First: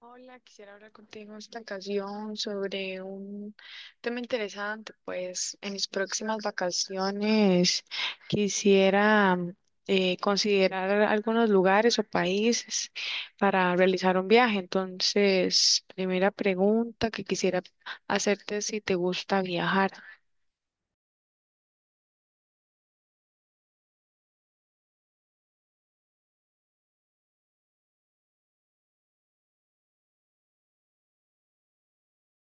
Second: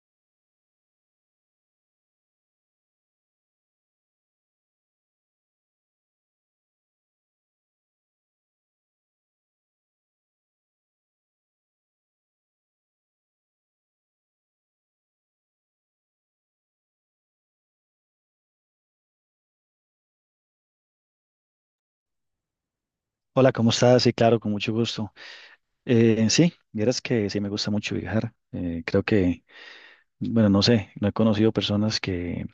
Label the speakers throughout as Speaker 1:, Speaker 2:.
Speaker 1: Hola, quisiera hablar contigo en esta ocasión sobre un tema interesante. Pues en mis próximas vacaciones quisiera considerar algunos lugares o países para realizar un viaje. Entonces, primera pregunta que quisiera hacerte es si te gusta viajar.
Speaker 2: Hola, ¿cómo estás? Sí, claro, con mucho gusto. En sí, vieras que sí me gusta mucho viajar. Creo que, bueno, no sé, no he conocido personas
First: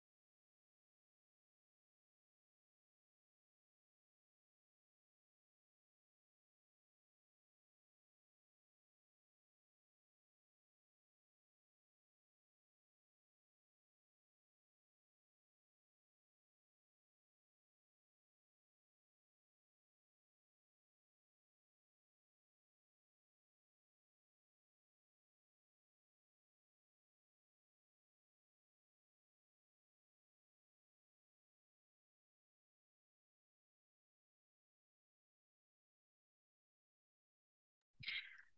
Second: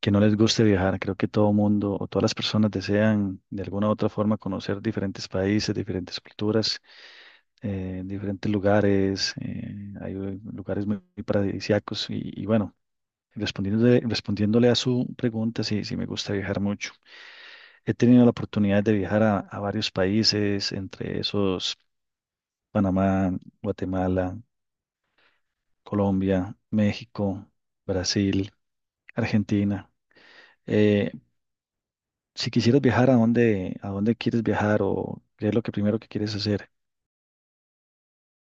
Speaker 2: que no les guste viajar. Creo que todo mundo o todas las personas desean de alguna u otra forma conocer diferentes países, diferentes culturas, diferentes lugares. Hay lugares muy, muy paradisíacos y bueno. Respondiéndole a su pregunta, sí, me gusta viajar mucho. He tenido la oportunidad de viajar a varios países, entre esos Panamá, Guatemala, Colombia, México, Brasil, Argentina. Eh, si quisieras viajar, ¿a a dónde quieres viajar o qué es lo que primero que quieres hacer?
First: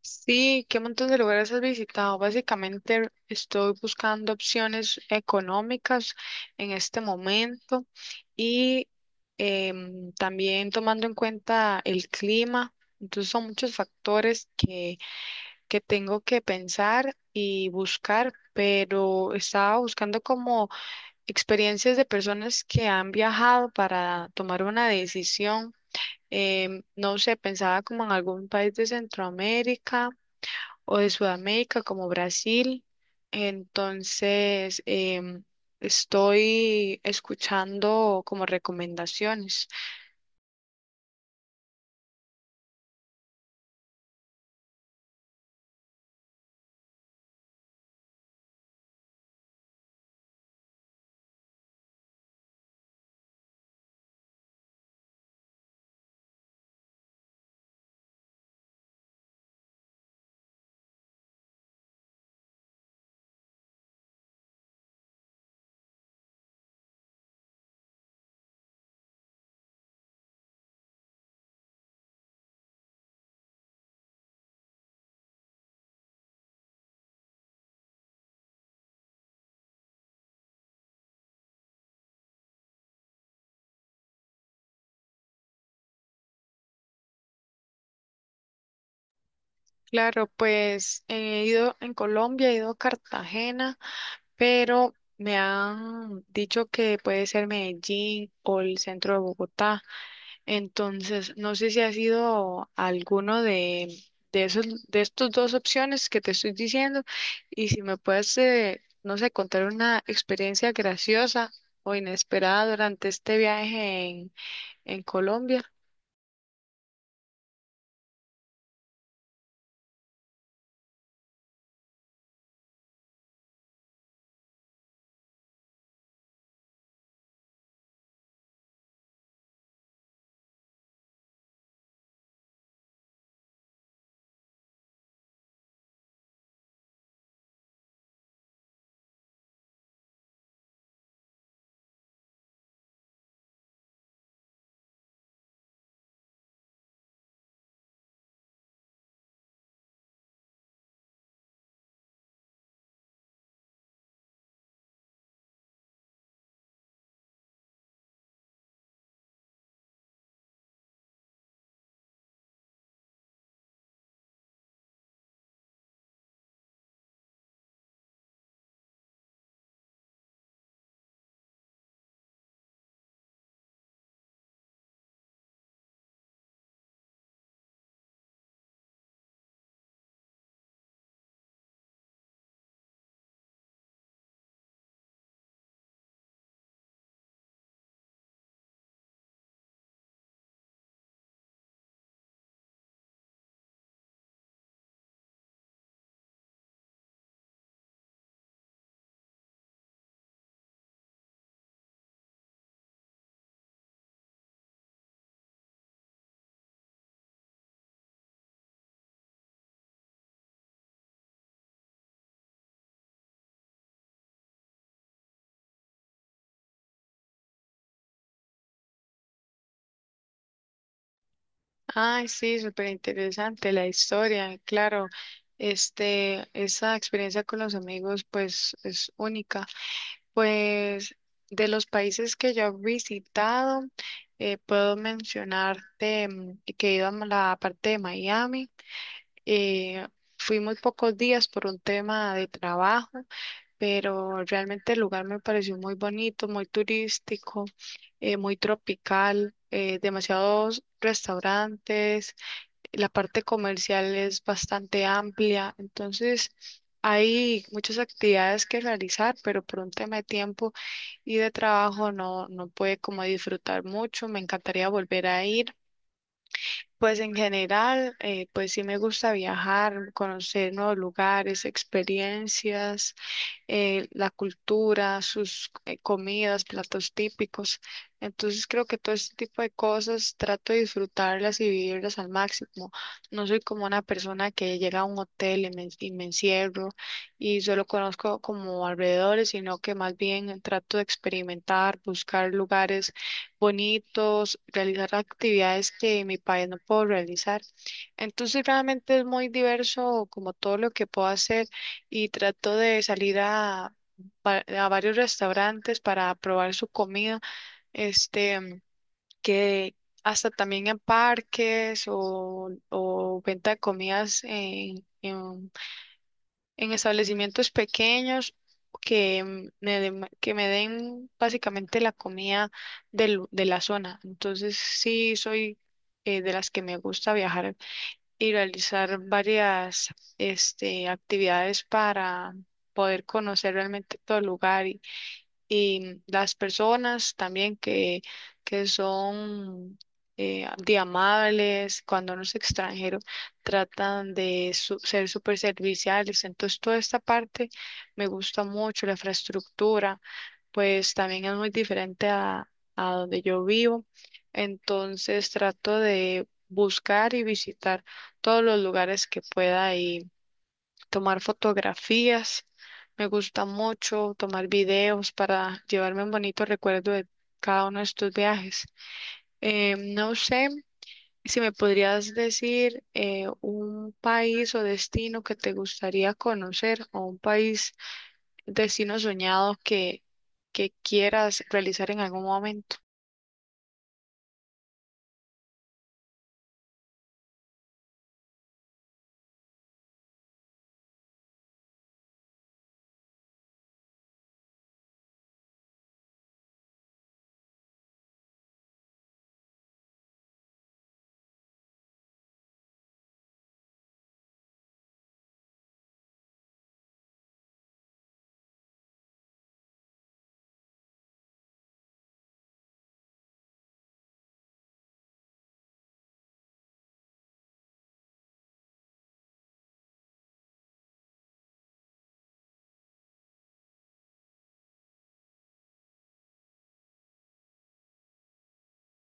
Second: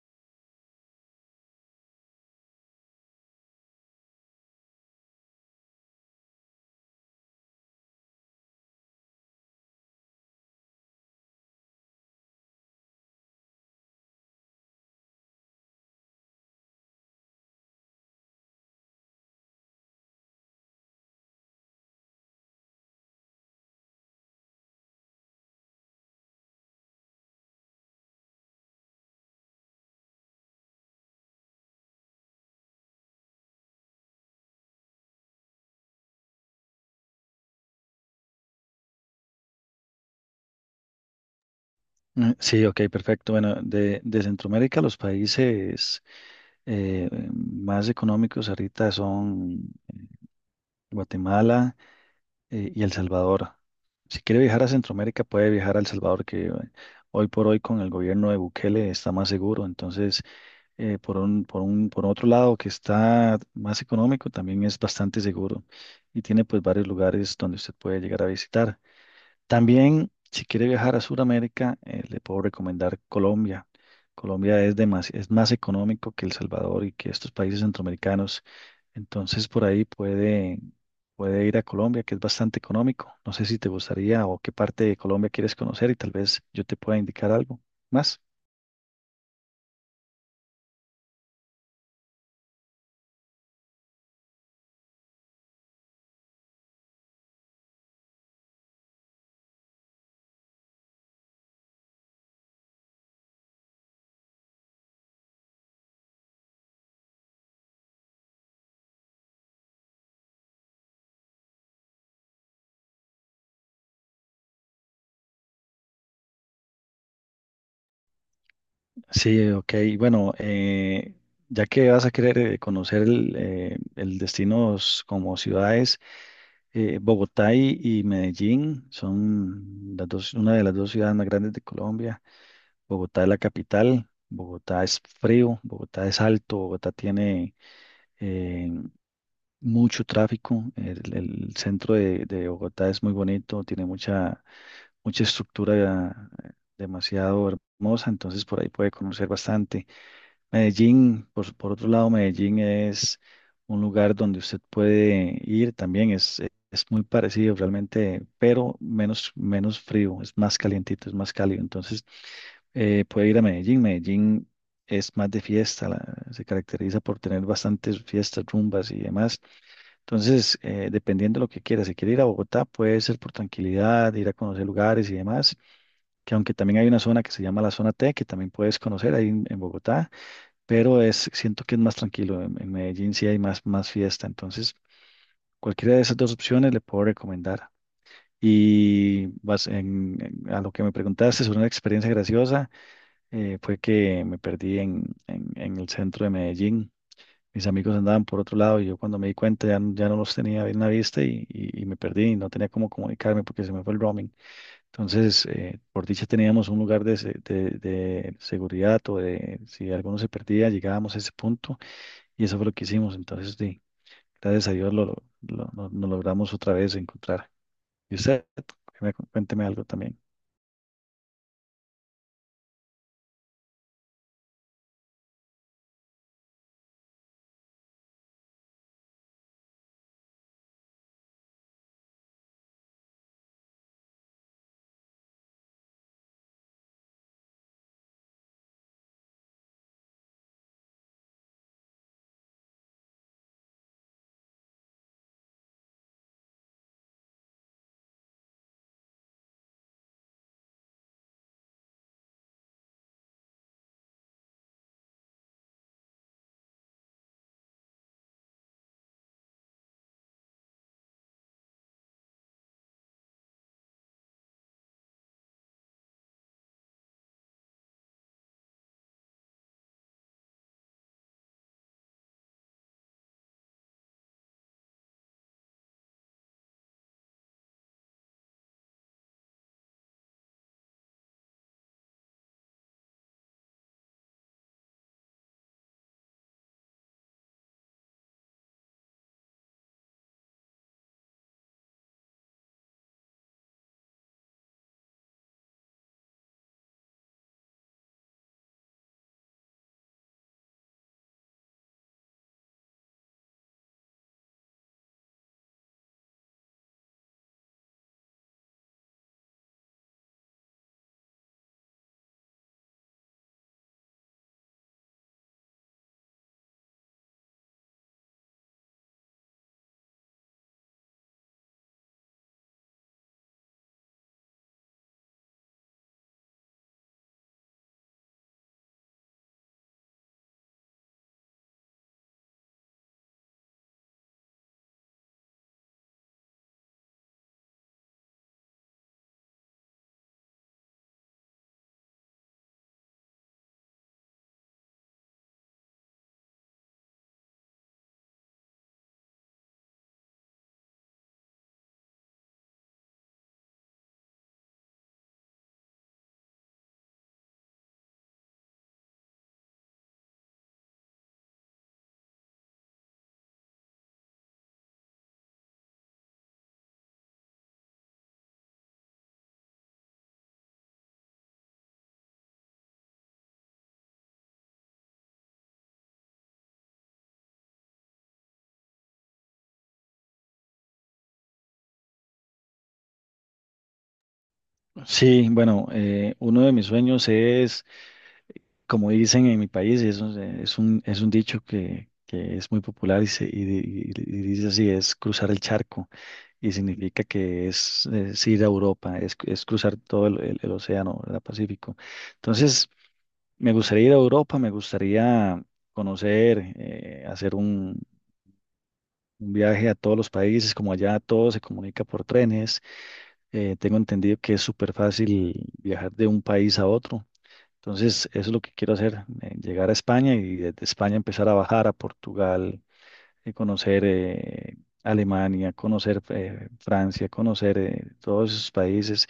Speaker 1: Sí, ¿qué montón de lugares has visitado? Básicamente estoy buscando opciones económicas en este momento y también tomando en cuenta el clima. Entonces son muchos factores que tengo que pensar y buscar, pero estaba buscando como experiencias de personas que han viajado para tomar una decisión. No sé, pensaba como en algún país de Centroamérica o de Sudamérica como Brasil. Entonces, estoy escuchando como recomendaciones.
Speaker 2: Mm, sí, ok, perfecto. Bueno, de Centroamérica los países más económicos ahorita son Guatemala y El Salvador. Si quiere viajar a Centroamérica, puede viajar a El Salvador, que hoy por hoy con el gobierno de Bukele está más seguro. Entonces, por otro lado que está más económico, también es bastante seguro y tiene pues varios lugares donde usted puede llegar a visitar. También, si quiere viajar a Sudamérica, le puedo recomendar Colombia. Colombia es más económico que El Salvador y que estos países centroamericanos. Entonces, por ahí puede ir a Colombia, que es bastante económico. No sé si te gustaría o qué parte de Colombia quieres conocer y tal vez yo te pueda indicar algo más.
Speaker 1: Claro, pues he ido en Colombia, he ido a Cartagena, pero me han dicho que puede ser Medellín o el centro de Bogotá. Entonces, no sé si ha sido alguno de esos, de estos dos opciones que te estoy diciendo y si me puedes, no sé, contar una experiencia graciosa o inesperada durante este viaje en Colombia.
Speaker 2: Sí, ok. Bueno, ya que vas a querer conocer el destinos como ciudades, Bogotá y Medellín son las dos, una de las dos ciudades más grandes de Colombia. Bogotá es la capital, Bogotá es frío, Bogotá es alto, Bogotá tiene eh, mucho tráfico. El centro de Bogotá es muy bonito, tiene mucha estructura demasiado hermosa, entonces por ahí puede conocer bastante. Medellín, por otro lado, Medellín es un lugar donde usted puede ir también, es muy parecido realmente, pero menos, menos frío, es más calientito, es más cálido. Entonces, puede ir a Medellín. Medellín es más de fiesta, se caracteriza por tener bastantes fiestas, rumbas y demás. Entonces, dependiendo de lo que quiera, si quiere ir a Bogotá, puede ser por tranquilidad, ir a conocer lugares y demás, que aunque también hay una zona que se llama la zona T, que también puedes conocer ahí en Bogotá pero es, siento que es más tranquilo. En Medellín sí hay más, más fiesta, entonces cualquiera de esas dos opciones le puedo recomendar. Y a lo que me preguntaste sobre una experiencia graciosa, fue que me perdí en el centro de Medellín. Mis amigos andaban por otro lado y yo cuando me di cuenta ya no los tenía bien a la vista y me perdí y no tenía cómo comunicarme porque se me fue el roaming. Entonces, por dicha teníamos un lugar de seguridad o de si alguno se perdía, llegábamos a ese punto y eso fue lo que hicimos. Entonces, sí, gracias a Dios nos logramos otra vez encontrar. Y usted, cuénteme algo también.
Speaker 1: Ay, sí, súper interesante la historia, claro. Este, esa experiencia con los amigos, pues, es única. Pues de los países que yo he visitado, puedo mencionarte que he ido a la parte de Miami. eh, Fui muy pocos días por un tema de trabajo, pero realmente el lugar me pareció muy bonito, muy turístico, muy tropical, demasiados restaurantes, la parte comercial es bastante amplia, entonces hay muchas actividades que realizar, pero por un tema de tiempo y de trabajo no pude como disfrutar mucho. Me encantaría volver a ir, pues en general, pues sí me gusta viajar, conocer nuevos lugares, experiencias, la cultura, sus comidas, platos típicos. Entonces creo que todo este tipo de cosas trato de disfrutarlas y vivirlas al máximo. No soy como una persona que llega a un hotel y me encierro y solo conozco como alrededores, sino que más bien trato de experimentar, buscar lugares bonitos, realizar actividades que en mi país no puedo realizar. Entonces realmente es muy diverso como todo lo que puedo hacer y trato de salir a varios restaurantes para probar su comida, este, que hasta también en parques o venta de comidas en establecimientos pequeños que que me den básicamente la comida de la zona. Entonces sí soy de las que me gusta viajar y realizar varias este, actividades para poder conocer realmente todo el lugar y las personas también que son de amables, cuando uno es extranjero, tratan de ser súper serviciales. Entonces, toda esta parte me gusta mucho, la infraestructura, pues también es muy diferente a donde yo vivo. Entonces, trato de buscar y visitar todos los lugares que pueda tomar fotografías. Me gusta mucho tomar videos para llevarme un bonito recuerdo de cada uno de estos viajes. No sé si me podrías decir un país o destino que te gustaría conocer o un país, destino soñado que quieras realizar en algún momento.
Speaker 2: Sí, bueno, uno de mis sueños es, como dicen en mi país, y eso es un dicho que es muy popular y dice así, es cruzar el charco y significa que es ir a Europa, es cruzar todo el océano, el Pacífico. Entonces, me gustaría ir a Europa, me gustaría conocer, hacer un viaje a todos los países, como allá todo se comunica por trenes. Tengo entendido que es súper fácil viajar de un país a otro. Entonces, eso es lo que quiero hacer, llegar a España y desde España empezar a bajar a Portugal, conocer Alemania, conocer Francia, conocer todos esos países,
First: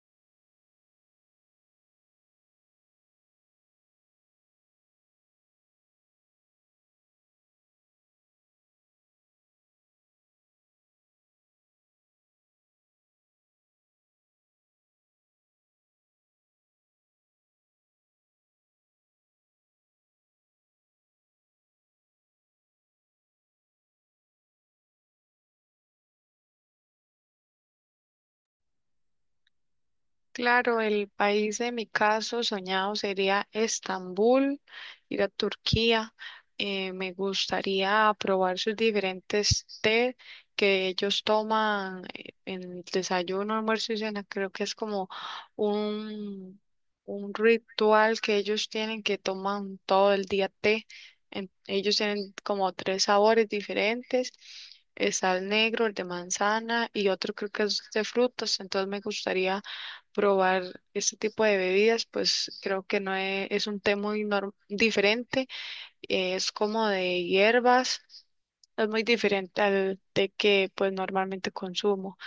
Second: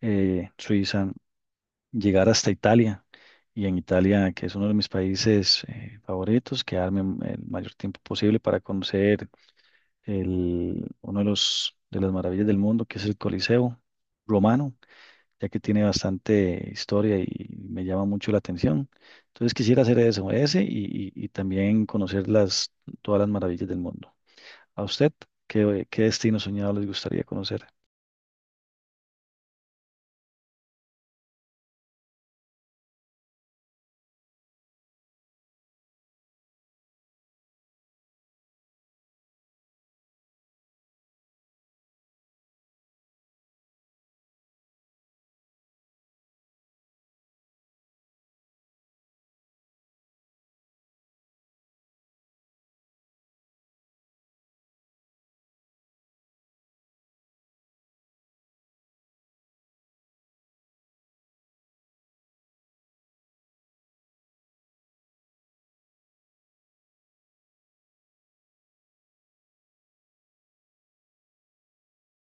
Speaker 2: Suiza, llegar hasta Italia. Y en Italia, que es uno de mis países favoritos, quedarme el mayor tiempo posible para conocer uno de de las maravillas del mundo, que es el Coliseo romano, ya que tiene bastante historia y me llama mucho la atención. Entonces quisiera hacer eso, y también conocer todas las maravillas del mundo. ¿A usted qué destino soñado les gustaría conocer?
Speaker 1: Claro, el país de mi caso soñado sería Estambul, ir a Turquía. Me gustaría probar sus diferentes té que ellos toman en el desayuno, almuerzo y cena. Creo que es como un, un ritual que ellos tienen que toman todo el día té. En- ellos tienen como tres sabores diferentes. Está el negro, el de manzana y otro creo que es de frutas. Entonces me gustaría probar este tipo de bebidas, pues creo que no es, es un té muy diferente, es como de hierbas, es muy diferente al té que pues normalmente consumo.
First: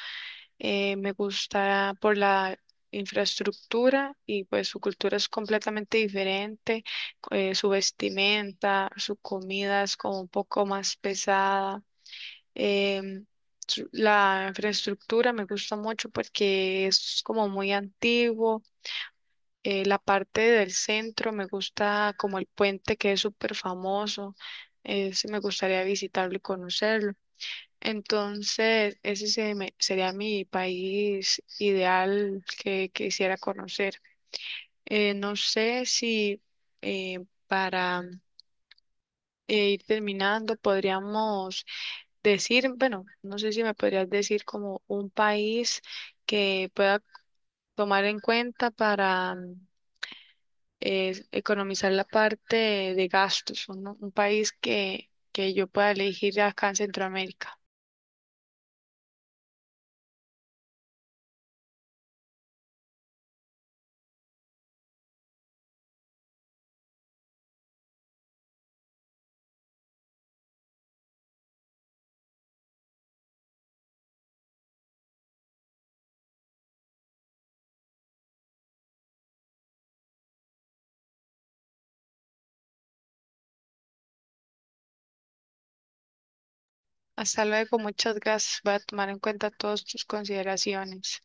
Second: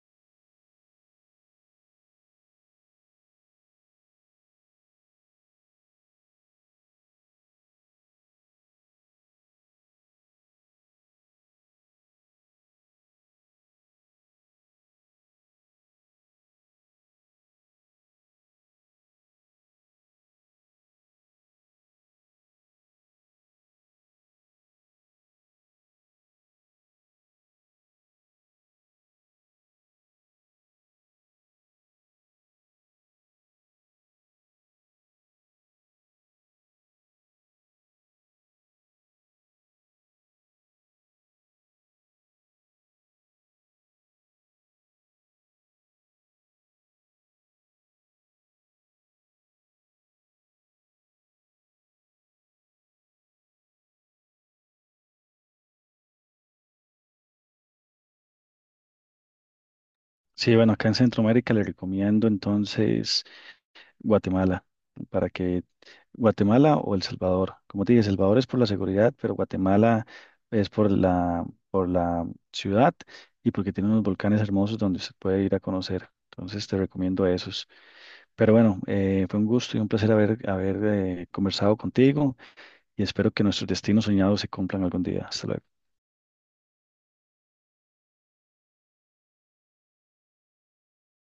Speaker 1: Me gusta por la infraestructura y pues su cultura es completamente diferente, su vestimenta, su comida es como un poco más pesada. em, La infraestructura me gusta mucho porque es como muy antiguo, la parte del centro me gusta como el puente que es súper famoso. Ese me gustaría visitarlo y conocerlo. Entonces, ese sería mi país ideal que quisiera conocer. No sé si para ir terminando podríamos decir, bueno, no sé si me podrías decir como un país que pueda tomar en cuenta para es economizar la parte de gastos, un país que yo pueda elegir acá en Centroamérica.
Speaker 2: Sí, bueno, acá en Centroamérica le recomiendo entonces Guatemala, para que Guatemala o El Salvador, como te dije, El Salvador es por la seguridad, pero Guatemala es por por la ciudad y porque tiene unos volcanes hermosos donde se puede ir a conocer. Entonces te recomiendo esos. Pero bueno, fue un gusto y un placer haber conversado contigo y espero que nuestros destinos soñados se cumplan algún día. Hasta luego.
Speaker 1: Hasta luego, muchas gracias. Voy a tomar en cuenta todas tus consideraciones.